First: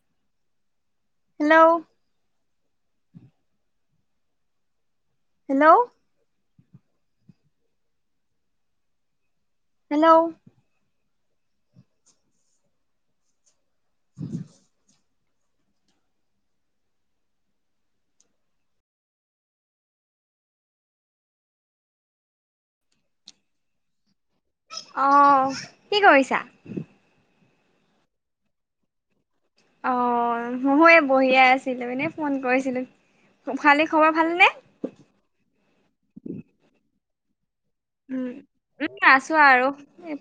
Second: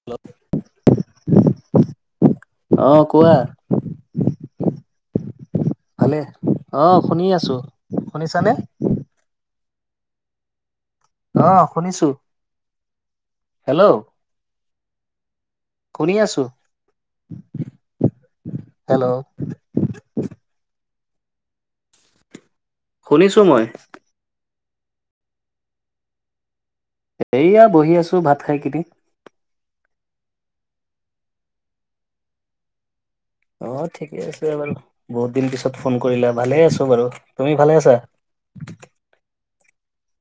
Hello, hello, অ, কোৱা। Hello, ভালে, অ, শুনি আছোঁ শুনিছানে? হেল্ল, অ, শুনিছো। হেল্ল, উ শুনি আছো, হেল্ল, শুনিছো, মই। অ, কি কৰিছা? এইয়া বহি আছো, ভাত খাই কিনি। অ, ময়ো এই বঢ়িয়াই আছিলো, এনেই ফোন কৰিছিলো। অ, ঠিকে আছে বাৰু বহুত দিন পিছত ফোন কৰিলা ভালে আছো বাৰু, তুমি ভালে আছা? উম, ম আছো আৰু,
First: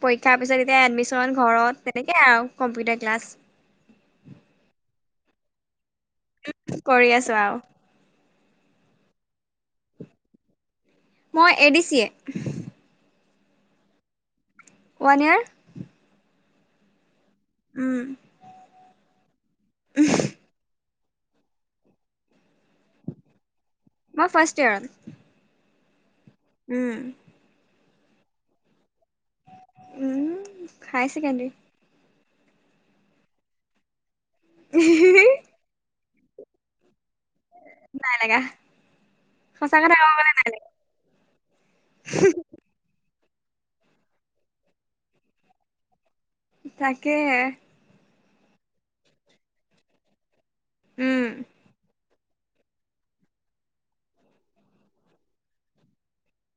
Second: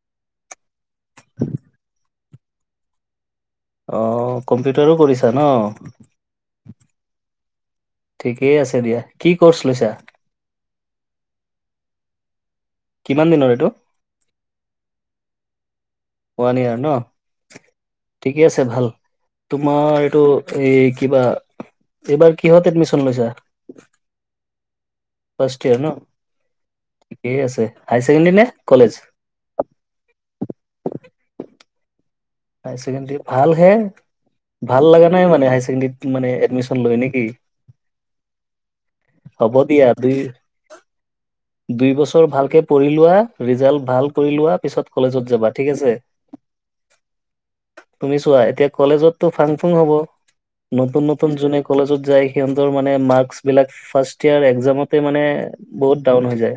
পৰীক্ষাৰ পিছত এতিয়া এডমিশন ঘৰত তেনেকে আৰু কম্পিউটাৰ ক্লাছ অ, কম্পিউটাৰো কৰিছা ন। কৰি আছো, আৰু। ঠিকেই আছে দিয়া, কি কৰ্চ লৈছা? মই, এ, ডি, চি, য়ে। কিমান দিনৰ এইটো? One, year. ওৱান ইয়েৰ, ন। উম, ঠিকে আছে ভাল, তোমাৰ এইটো এই কিবা এইবাৰ কিহত এডমিশন লৈছা? মই, ফষ্টট ইয়েৰত। ফাৰষ্ট ইয়েৰ ন। উম, কেই, আছে হাই ছেকেণ্ডেৰী নে কলেজ? উম, হাই চছেকেণ্ডাৰী। হাইছেকেণ্ডী ভাল হে, ভাল লগা নাই মানে হাই ছেকেণ্ডৰীত মানে এডমিশন লয় নেকি। নাই লাগা হ'ব সঁচা দিয়া কথা ক'ব দেই গ'লে নাই লাগা দুই বছৰ ভালকে পঢ়ি লোৱা ৰিজাল্ট ভাল কৰি লোৱা পিছত কলেজত যাবা ঠিক আছে তাকেহে তুমি চোৱা এতিয়া কলেজততো ফাং ফুং হব নতুন উম, নতুন যোনে কলেজত যায় সিহঁতৰ মানে মাৰ্কচ বিলাক ফাৰ্ষ্ট ইয়াৰ এক্জামতে মানে বহুত ডাউন হৈ যায়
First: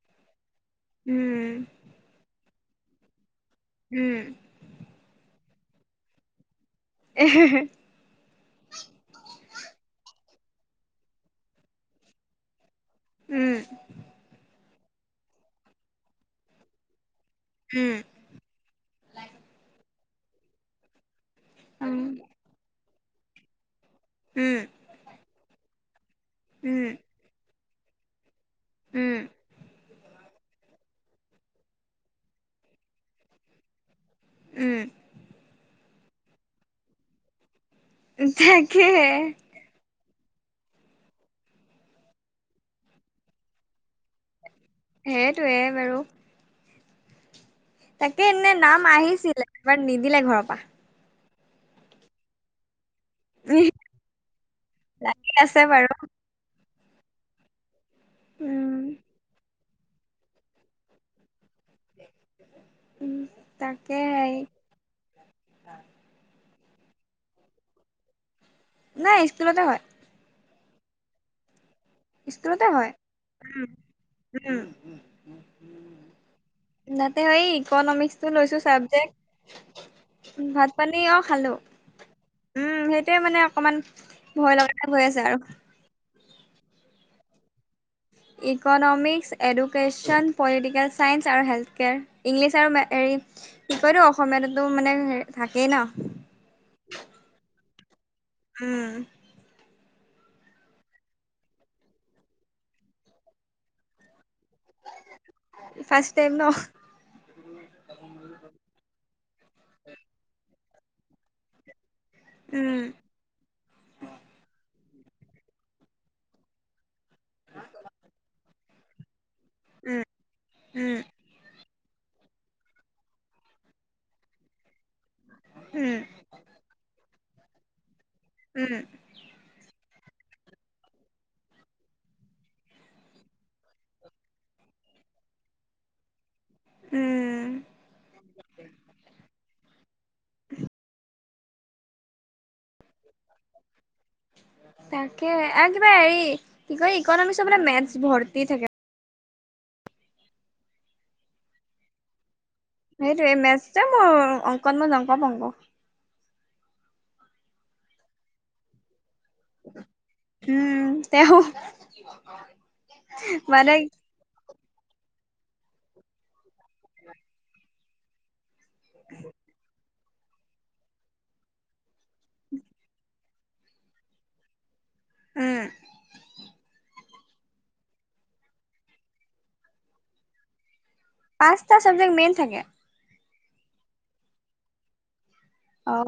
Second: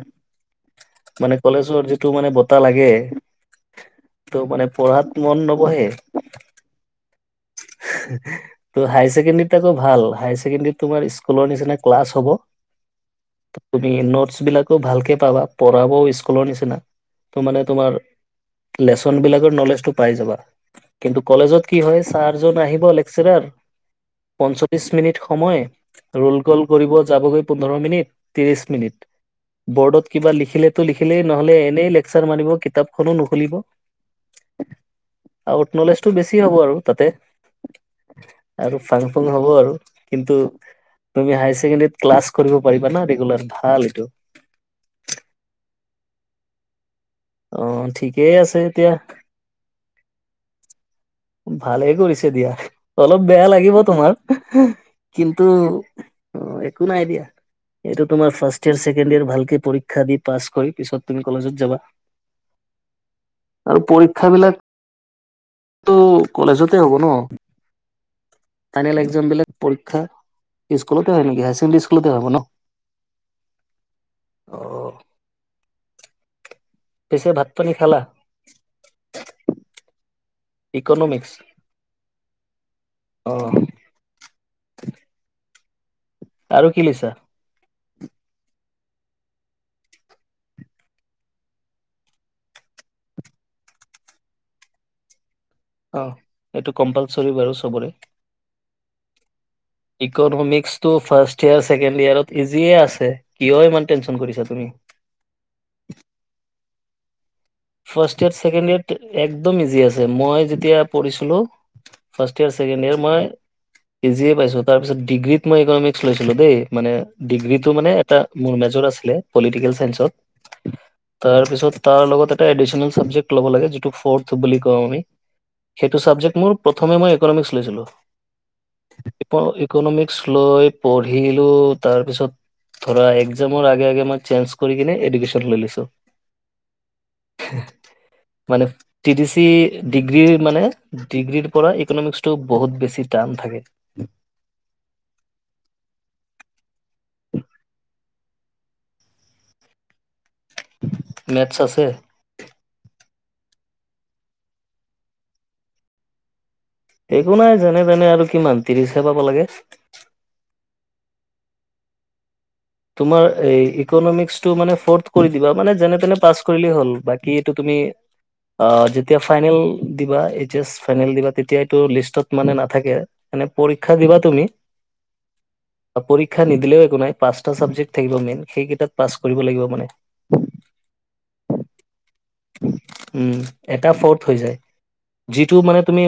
মানে উম, কলেজৰ যিটো মানে বতাহ লাগে উম, ত মানে পঢ়াত মন নবহে এহেহে ত' হাই ছেকেণ্ডৰী আকৌ ভাল হাই ছেকেণ্ডৰী তোমাৰ স্কুলৰ নিচিনা ক্লাছ হ'ব উম, তুমি নোটছ বিলাকো ভালকে পাবা পঢ়াব স্কুলৰ নিচিনা ত মানে উম। তোমাৰ লেচন বিলাকৰ নলেজটো পাই যাবা কিন্তু কলেজত কি উম, হয় চাৰজন আহিব লেকচাৰাৰ উম, পঞ্চল্লিশ মিনিট সময় ৰোল কল উম, কৰিব যাবগৈ পোন্ধৰ মিনিট ত্ৰিশ মিনিট উম, বৰ্ডত কিবা লিখিলেতো লিখিলেই নহ'লে এনেই লেকচাৰ মাৰিব কিতাপখনো নুখুলিব উম আউট নলেজটো বেছি হ'ব আৰু তাতে উম আৰু তাকে ফাং ফুং হ'ব আৰু কিন্তু তুমি হায় ছেকেণ্ডৰীত ক্লাছ কৰিব পাৰিবা না ৰেগুলাৰ ভাল এইটো সেইটোয়ে বাৰু অ তাকে ঠিকেই এনে আছে নাম এতিয়া আহিছিলে এবাৰ নিদিলে ঘৰৰ পা ভালেই কৰিছে দিয়া অলপ বেয়া লাগিব তোমাৰ লাগি কিন্তু আছে বাৰু অ' একো নাই দিয়া এইটো তোমাৰ ফাৰ্ষ্ট ইয়েৰ উম, ছেকেণ্ড ইয়েৰ ভালকে পৰীক্ ক্ষা দি পাছ কৰি পিছত তুমি কলেজত যাবা উম তাকে হেই উম কলেজতে হ'ব ন ফাইনেল নাই একজামবিলাক স্কুলতে হয় পৰীক্ষা স্কুলতে এনেকে আছামিছ স্কুলতে হয় উম অ' উম। তাতে পিছে হেই ভাত পানী খালা ইকনমিক্সটো লৈছো চাবজেক্ট ভাত পানী অ' ইকনমিক্স খালো উম সেইটোৱে মানে অ' অকমান ভয় লগা হৈ আছে আৰু আৰু কি লৈছা ইকনমিক্স এডুকেশ্যন পলিটিকেল ছাইন্স আৰু হেল্থ কেয়াৰ ইংলিছ আৰু মে হেৰি কি কয়তো অসমীয়াতো মানে থাকেই ন অ' এইটো কম্পালচৰি বাৰু চবৰে উম ইকনমিক্সটো ফাৰ্ষ্ট ইয়েৰ ছেকেণ্ড ইয়েৰত ইজিয়ে আছে কিয় ইমান টেনশন কৰিছা তুমি ফাৰ্ষ্ট টাইম ন ফাৰ্ষ্ট ইয়েৰ ছেকেণ্ড ইয়েৰত একদম ইজি আছে মই যেতিয়া পঢ়িছিলো ফাষ্ট ইয়াৰ উম, ছেকেণ্ড ইয়াৰ মই ইজিয়ে পাইছো তাৰ পিছত ডিগ্ৰীত মই ইকনমিক্স লৈছিলো দেই মানে ডিগ্ৰীটো মানে তা মোৰ মেজৰ আছিল পলিটিকেল উম, চাইন্সত উম, তাৰ পিছত তাৰ লগতে এটা এডিছেনেল চাবজেক্ট লব লাগে যিটো ফৰ্থ বুলি কওঁ আমি উম, সেতু চাবজেক্ট মোৰ প্ৰথমে মই একনমিক্স লৈছিলোঁ উম ইক ইকনমিক্স লৈ পঢ়িলো তাৰপিছত ধৰা এক্সামৰ আগে আগ মই চেঞ্জ কৰি কিনে এডুকেশ্বন লৈ লৈছো উম মানে টি ডি চি ডিগ্ৰীৰ মানে ডিগ্ৰীৰ পৰা ইকনমিক্সটো বহুত বেছি টান থাকে। তাকে আৰু কিবা হেৰি কি কয় ইকনমিক্সৰ বোলে মেথছ ভৰ্তি থাকে। মেটছ আছে? সেইটোৱে মেটচতে মোৰ অংকত মই জংক - পংক। একো নাই যেনে - তেনে আৰু কিমান তিৰিচহে পাব লাগে। উম, তেহু তোমাৰ এ ইকনমিক্সটো মানে ফৰ্থ কৰি দিবা মানে যেনে - তেনে পাছ কৰিলে হল, বাকি এইটো তুমি আ যেতিয়া ফাইনেল দিবা এইচ এছ ফাইনেল দিবা তেতিয়া এইটো লিষ্টত মানে নাথাকে। এনে পৰীক্ষা দিবা তুমি, উম, এ পৰীক্ষা নিদিলেও একো নাই পাঁচ ত ছাবজেক্ট থাকিব মেইন সেইকেইটাত পাছ কৰিব লাগিব মানে। পাঁচটা চাবজেক্ট মেইন থাকে। উম এটা ফৰ্থ হৈ যায়, যিটো মানে তুমি অ',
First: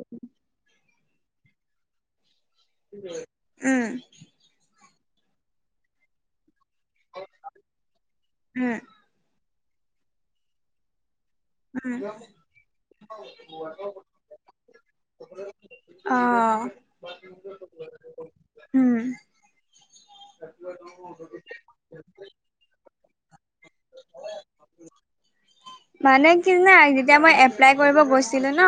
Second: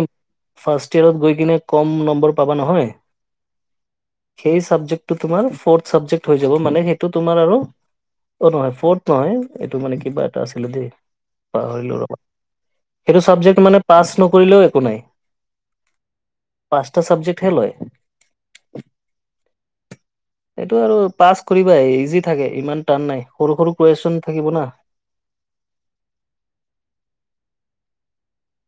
ফাৰ্ষ্ট ইয়েৰত গৈ কিনে কম নম্বৰ পাবা নহয়। উম, সেই চাবজেক্টটো তোমাৰ ফৰ্থ চাবজেক্ট হৈ যাব মানে সেইটো তোমাৰ আৰু অ' উম, নহয় ফৰ তৰ এইটো মানে কিবা এটা আছিলে দেই? উম, পাহৰিলোঁ ৰবা! সেইটো চাবজেক্ট মানে পাছ নকৰিলেও একো নাই। আহ পাঁচটা চাবজেক্টহে লয় উম। এইটো আৰু পাছ কৰিবাই ইজি থাকে ইমান টান নাই, সৰু - সৰু কুৱেচন থাকিব না। মানে কি জানা? যেতিয়া মই এপ্লাই কৰিব গৈছিলো ন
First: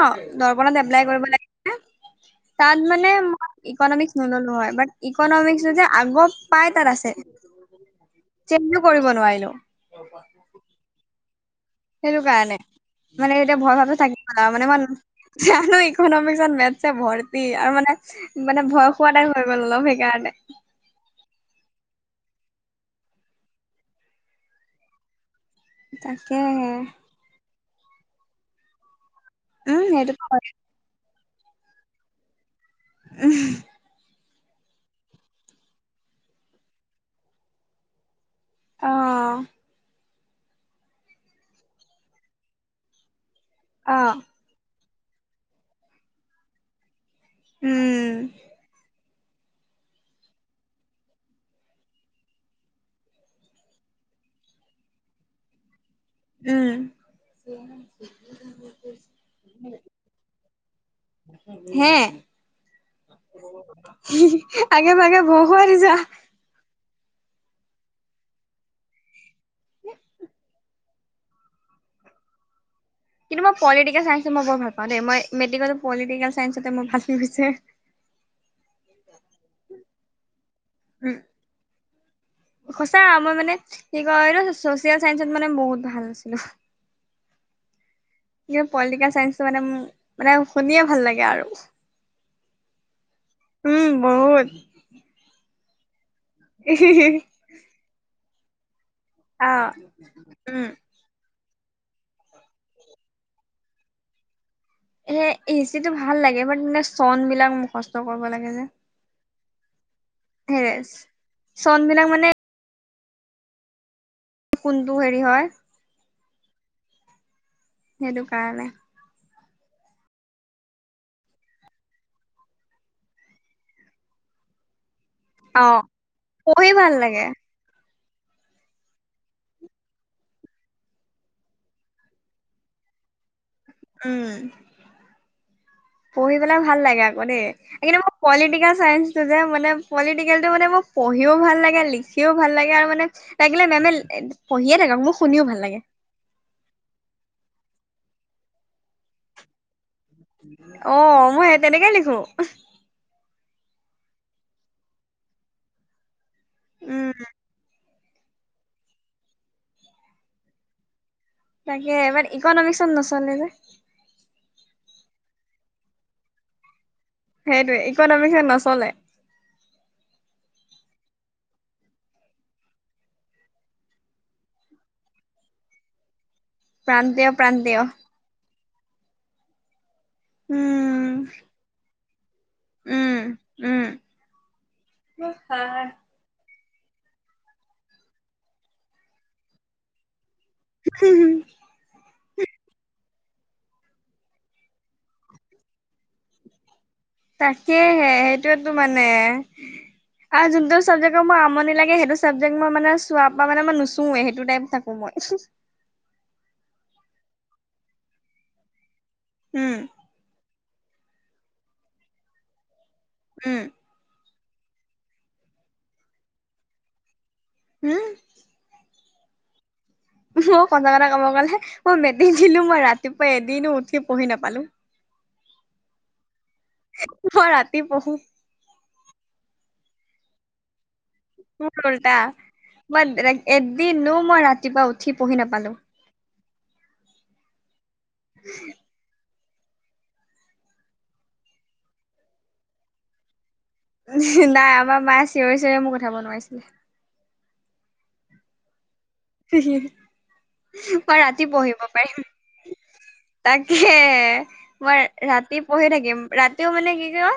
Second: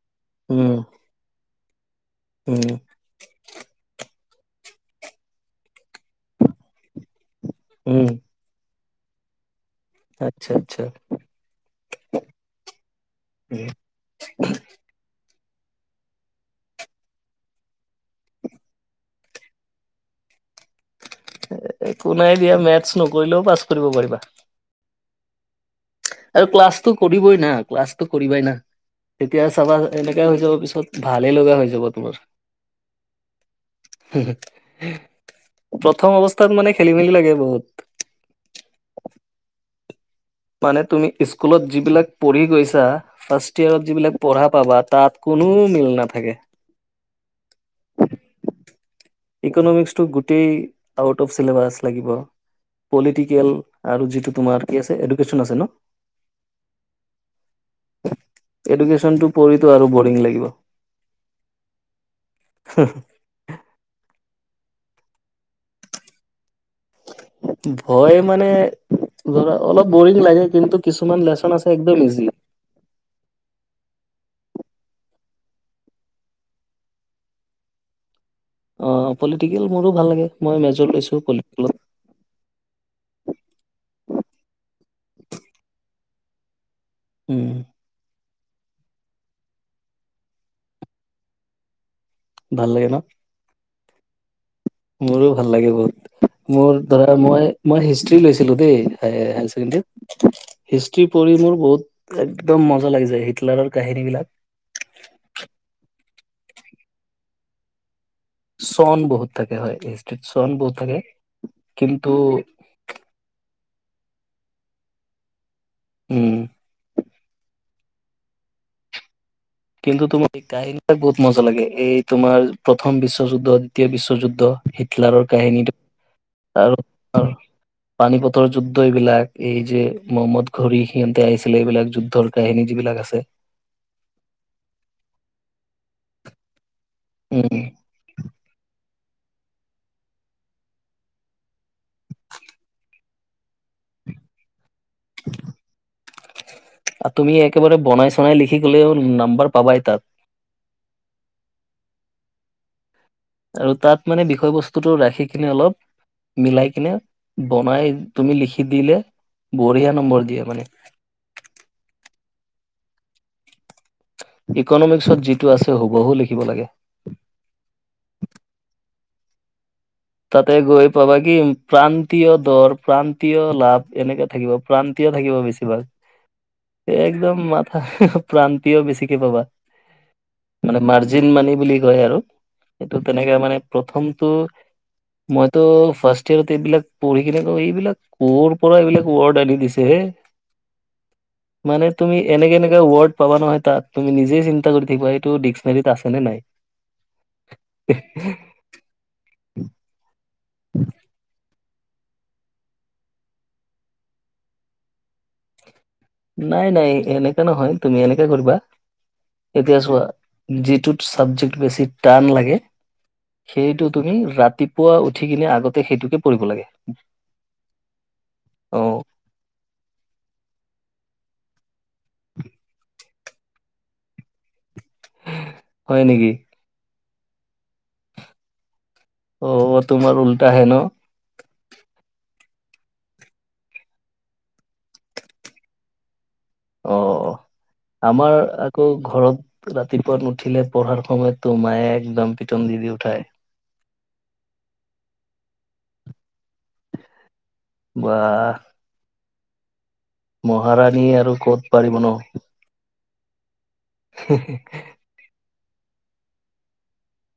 উম দৰ্পণত এপ্লাই কৰিব লাগি [inaudible] উম তাত মানে মই ইকনমিক্স নললো হয়, বাট ইকনমিক্স যযে আগৰ পাই তাত আছে। উম চেঞ্জো কৰিব নোৱাৰিলো। আচ্ছা আচ্ছা। সেইটো কাৰণে মানে এতিয়া উম। ভয় ভাৱে থাকিব না [inaudible] আৰু মানে মান জানো ইকনমিক্সত মেথছে ভৰ্তি আৰু মানে মানে ভয় খোৱা নাই হৈ গ'ল অলপ সেইকাৰণে। এ একো নাই দিয়া মেথছ নকৰিলেও পাছ কৰিব পাৰিবা। আৰু তাকেহে ক্লাছটো কৰিবই না, ক্লাছটো কৰিবাই না তেতিয়া চাবা উম সেইটো এনেকে হৈ হয় যাব পিছত ভালে লগা হৈ যাব তোমাৰ। উহ হুহু হু প্ৰথম অৱস্থাত মানে খেলি - মেলি লাগে বহুত। অহ। মানে তুমি স্কুলত যিবিলাক পঢ়ি গৈছা, ফাৰ্ষ্ট ইয়েৰত অ যিবিলাক পঢ়া পাবা তাত কোনো মিল নাথাকে। উম। ইকনমিক্সটো গোটেই আউট অফ চিলেবাছ লাগিব। পলিটিকেল আৰু যিটো তোমাৰ কি আছে এডোকেশন আছে ন? উম। এডুকেশ্যনটো পঢ়িতো আৰু বৰিং লাগিব। হে! হুহু আগে পাগে ভয় খুৱাই দিছা। ভয় মানে ধৰা অলপ বৰিং লাগে কিন্তু কিছুমান লেচন আছে একদম ইজি। কিন্তু মই পলিটিকেল চাইন্সত মই বৰ ভাল পাওঁ দে, মই মেটিকত পলিটিকেল চাইন্সতে মই ভাল ভিছে। অঁ, পলিটিকেল মোৰো ভাল লাগে, মইও মেজৰ উম, লৈছো পলিটিকেলত। সঁচা মই মানে কি কয় চচিয়েল চাইন্সত মানে বহুত ভাল আছিলো। উম। পলিটিকেল চাইন্সটো মানে মোৰ মানে শুনিয়ে ভাল লাগে আৰু। ভাল লাগে ন? উম, বহুত। মোৰো ভাল লাগে বহুত, মোৰ ধৰা মই, মই হিষ্ট্ৰী লৈছিলো দেই। এ অ হাই চেকেণ্ডাৰীত উম। হিচ কি পঢ়ি মোৰ বহুত একদম মজা লাগি যায় হিটলাৰৰ কাহিনী বিলাক। এ এচিটো ভাল লাগে বাট মানে চন বিলাক মুখস্ত কৰিব লাগে। যে চন বহুত থাকে হয় হিষ্ট্ৰীত চন সেইৰে। বহুত থাকে চন বিলাক কিন্তু মানে কোনটো হেৰি হয়? উম। সেইটো কাৰণে। কিন্তু তোমাৰ সেই কাহিনী বিলাক বহুত মজা লাগে, এই তোমাৰ প্ৰথম বিশ্বযুদ্ধ, দ্বিতীয় বিশ্বযুদ্ধ। হিটলাৰৰ অ কাহিনীটো পঢ়ি ভাল লাগে আৰু পানী পথৰ যুদ্ধ এইবিলাক এই যে মহম্মদ ঘড়ী সিহঁতে আহিছিলে এইবিলাক যুদ্ধৰ কাহিনী যিবিলাক আছে। উম, পঢ়ি পেলাই ভাল লাগে আকৌ দেই উম কিন্তু পলিটিকেল চাইন্সটো যে মানে পলিটিকেলটো মানে মোৰ পঢ়িও ভাল লাগে লিখিও ভাল লাগে আৰু মানে [unintelligible] পঢ়িয়ে থাকে মোৰ শুনিও ভাল লাগে। আৰু তুমি একেবাৰে বনাই-চনাই লিখি গলেও নাম্বাৰ পাবাই তাত। অঁ, মই সেই তেনেকে লিখো। আৰু তাত মানে বিষয়বস্তুটো ৰাখি কিনে অলপ মিলাই কিনে উম, বনাই তুমি লিখি দিলে বঢ়িয়া নম্বৰ দিয়ে মানে। তাকে বাট ইকনমিক্সত নচলে যে। ইকনমিক্সত যিটো আছে হুবহু লিখিব লাগে। সেইটোয়ে ইকনমিক হে নচলে। তাতে গৈ পাবা কি প্ৰান্তীয় দৰ প্ৰান্তীয় লাভ এনেকে থাকিব। প্ৰান্তিয় থাকিব বেছিভাগ। [inaudible] প্ৰান্তীয় একদম মাথা প্ৰান্তীয় প্ৰান্তিও বেছিকে পাবা। মানে উম, মাৰ্জিন মানি বুলি কয় আৰু সেইটো উম, তেনেকে মানে উম। প্ৰথমটো মইতো ফাষ্ট ইয়াৰত এইবিলাক পঢ়ি কিনে আকৌ এইবিলাক কৰ পৰা এইবিলাক ৱৰ্ড আনি দিছে হে। [inaudible] মানে তুমি এনেকা-এনেকা ৱৰ্ড পাবা নহয় তাত তুমি নিজেই চিন্তা কৰি থাকিবা সেইটো ডিস্কনাৰিত আছেনে নাই। [inaudible] তাকেহে সেইটোয়েতো মানে আৰু যোনটো চাবজেক্টৰ মোৰ আমনি লাগে সেইটো চাবজেক্ট মই মানে চোৱা পৰা মানে মই নুচোয়ে সেইটো টাইপ থাকো মই। নাই-নাই এনেকা নহয় তুমি এনেকাে কৰিবা, উম। এতিয়া চোৱা যিটোত ছাবজেক্ট বেছি টান লাগে উম, সেইটোত তুমি ৰাতিপুৱা উঠি কিনে আগতে সেইটোকে পৰিব লাগে। উম। অঁ। মই সঁচা কথা কব গলে মই মেট্ৰিক দিলো মই ৰাতিপুৱা এদিনো উঠি পঢ়ি নাপালো। হয় নেকি? মই ৰাতি পঢ়ো। অ তোমাৰ উল্টাহে ন। উল্টা মই এদিনো মই ৰাতিপুৱা উঠি পঢ়ি নাপালো। অ অ আমাৰ আকৌ ঘৰত। ৰাতিপুৱা ন নুঠিলে পঢ়াৰ সময়ত তো মায়ে একদম পিটন দি দি উঠাই। নাই আমাৰ মায়ে চিঞৰি চিঞৰি মোক কঠাব নোৱাৰিছিলে। বাহ। মহাৰাণী মই আৰু ৰাতি ক'ত পঢ়িব পাৰিব ন পাৰিম। তাকে মই ৰাতি পঢ়ি থাকিম ৰাতিও মানে কি কয়,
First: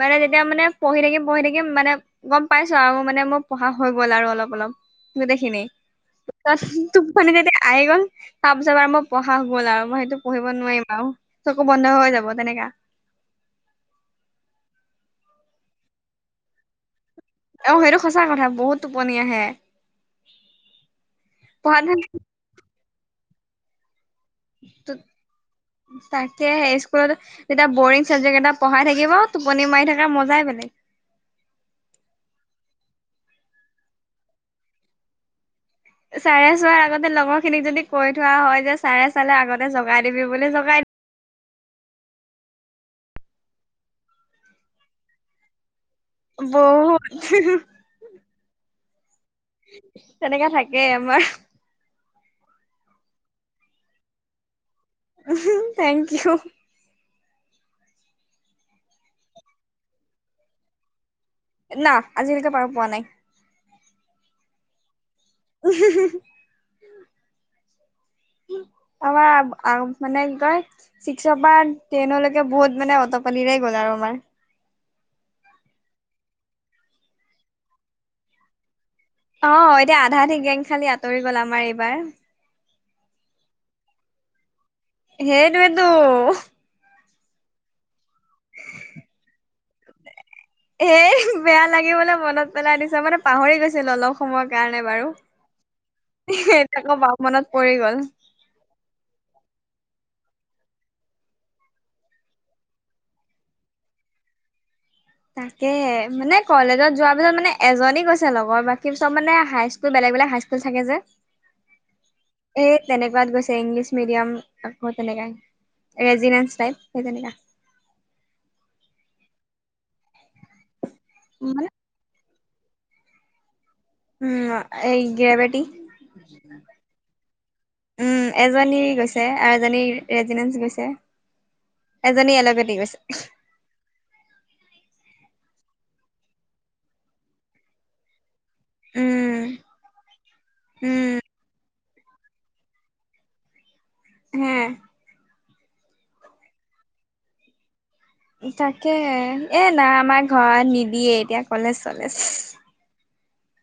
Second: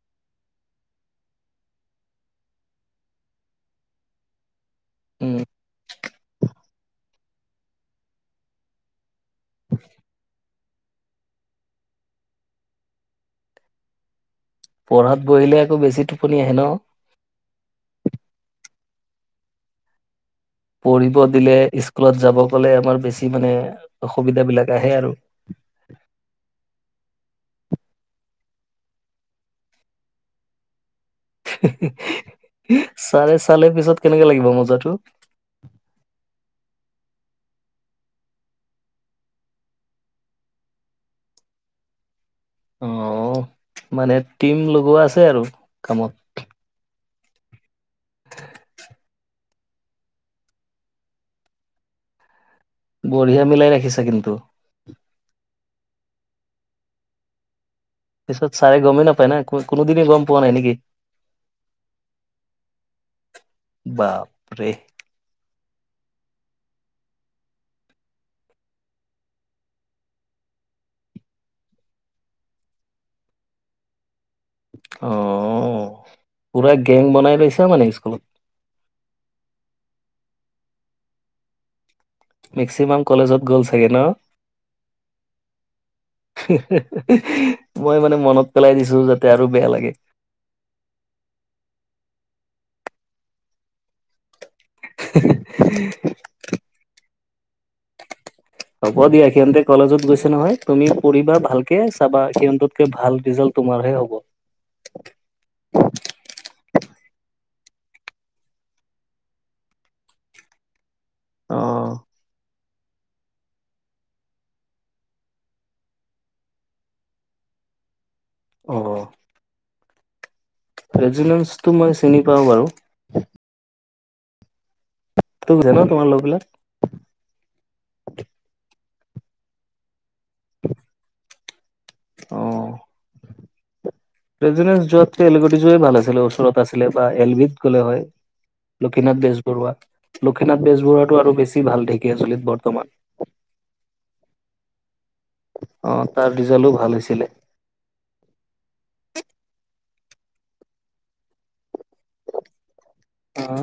মানে তেতিয়া মানে পঢ়ি থাকিম পঢ়ি থাকিম মানে। গ'ম পাইছ আৰু মানে মোৰ পঢ়া হৈ গ'ল আৰু অলপ অলপ উম গোটেইখিনি। টোপনি যেতিয়া আহি গ'ল তাৰ পিছত বাৰ মই পঢ়া গ'ল আৰু মই সেইটো পঢ়ি নোৱাৰিম আৰু চকু বন্ধ হৈ যাব তেনেকা। পঢ়াত বহিলে আৰু বেছি টোপনি আহে ন। অ সেইটো সঁচা কথা বহুত টোপনি আহে। পঢ়িব দিলে পঢ়াত স্কুলত যাব গলে আমাৰ বেছি মানে অসুবিধা বিলাক আহে আৰু। তাকে স্কুলত যেতিয়া বৰিং চাবজেক্ট এটা পঢ়াই থাকিব টোপনি মাৰি থকা মজাই বেলেগ। চাৰে চালে পিছত কেনেকে লাগিব মজাটো। চাৰে চোৱাৰ আগতে লগৰ খিনিক যদি কৈ থোৱা হয় যে চাৰে চালে আগতে জগাই দিবি বুলি জগাই অ মানে টিম লগোৱা আছে আৰু কামত বহুত। [inaudible] তেনেকা থাকেই আমাৰ। বঢ়িয়া মিলাই ৰাখিছা কিন্তু। উমহো থেংক ইউ। পিছত ছাৰে গমেই নাপায় না কোনোদিনে গম পোৱা নাই নেকি? না আজিলৈকে পাৰ পোৱা নাই। বাপ ৰে হে হে। আমাৰ মানে কি কয়। ছিক্সৰ পৰা টেনলৈকে বহুত মানে অট পালিৰে গ'ল আৰু আমাৰ অ পুৰা গেং বনাই লৈছে মানে স্কুলত। অ এতিয়া আধা আধি গেং খালি আঁতৰি গ'ল আমাৰ এইবাৰ। মেক্সিমাম কলেজত গ'ল চাগে ন। হেইটোৱে টো। হে হে। মই মানে মনত পেলাই দিছো যাতে আৰু বেয়া লাগে। এ বেয়া লাগিবলৈ মনত পেলাই দিছা মানে পাহৰি গৈছিলো অলপ। সময়ৰ কাৰণে বাৰু এতিয়া আকৌ মনত পৰি গ'ল। হ'ব দিয়া সিহঁতে কলেজত গৈছে নহয় তুমি পঢ়িবা ভালকে চাবা সিহঁতকে ভাল ৰিজাল্ট তোমাৰহে হ'ব। উ [inaudible] তাকে, মানে কলেজত যোৱাৰ পিছত মানে এজনী গৈছে লগৰ, বাকী চব মানে হাইস্কুল বেলেগ বেলেগ হাইস্কুল থাকে যে অ এই তেনেকোৱাত গৈছে ইংলিছ মিডিয়াম আকৌ তেনেকাই ৰেজিডেঞ্চ টাইপ সেই তেনেকা অ মানে ৰেজিনেঞ্চটো মই চিনি পাও বাৰু উম এই তোক গ্ৰেবেটি জানো তোমাৰ লগবিলাক উম এজনী গৈছে আৰু এজনী ৰেজিডেঞ্চ গৈছে এজনী এলেকেদি গৈছে ৰেজনেঞ্চ যোৱাতকে এলগেদি যোৱাই ভাল আছিলে ওচৰত আছিলে বা এল বিত গ'লে হয় লক্ষ্মীনাথ উম, বেজবৰুৱা লক্ষ্মীনাথ উম, বেজবৰুৱাটো আৰু বেছি ভাল ঢেকীয়াজুলিত বৰ্তমান হম অ তাৰ ৰিজাল্টও ভাল হৈছিলে তাকে এ নাই আমাৰ ঘৰত নিদিয়ে এতিয়া কলেজ চলেজ অ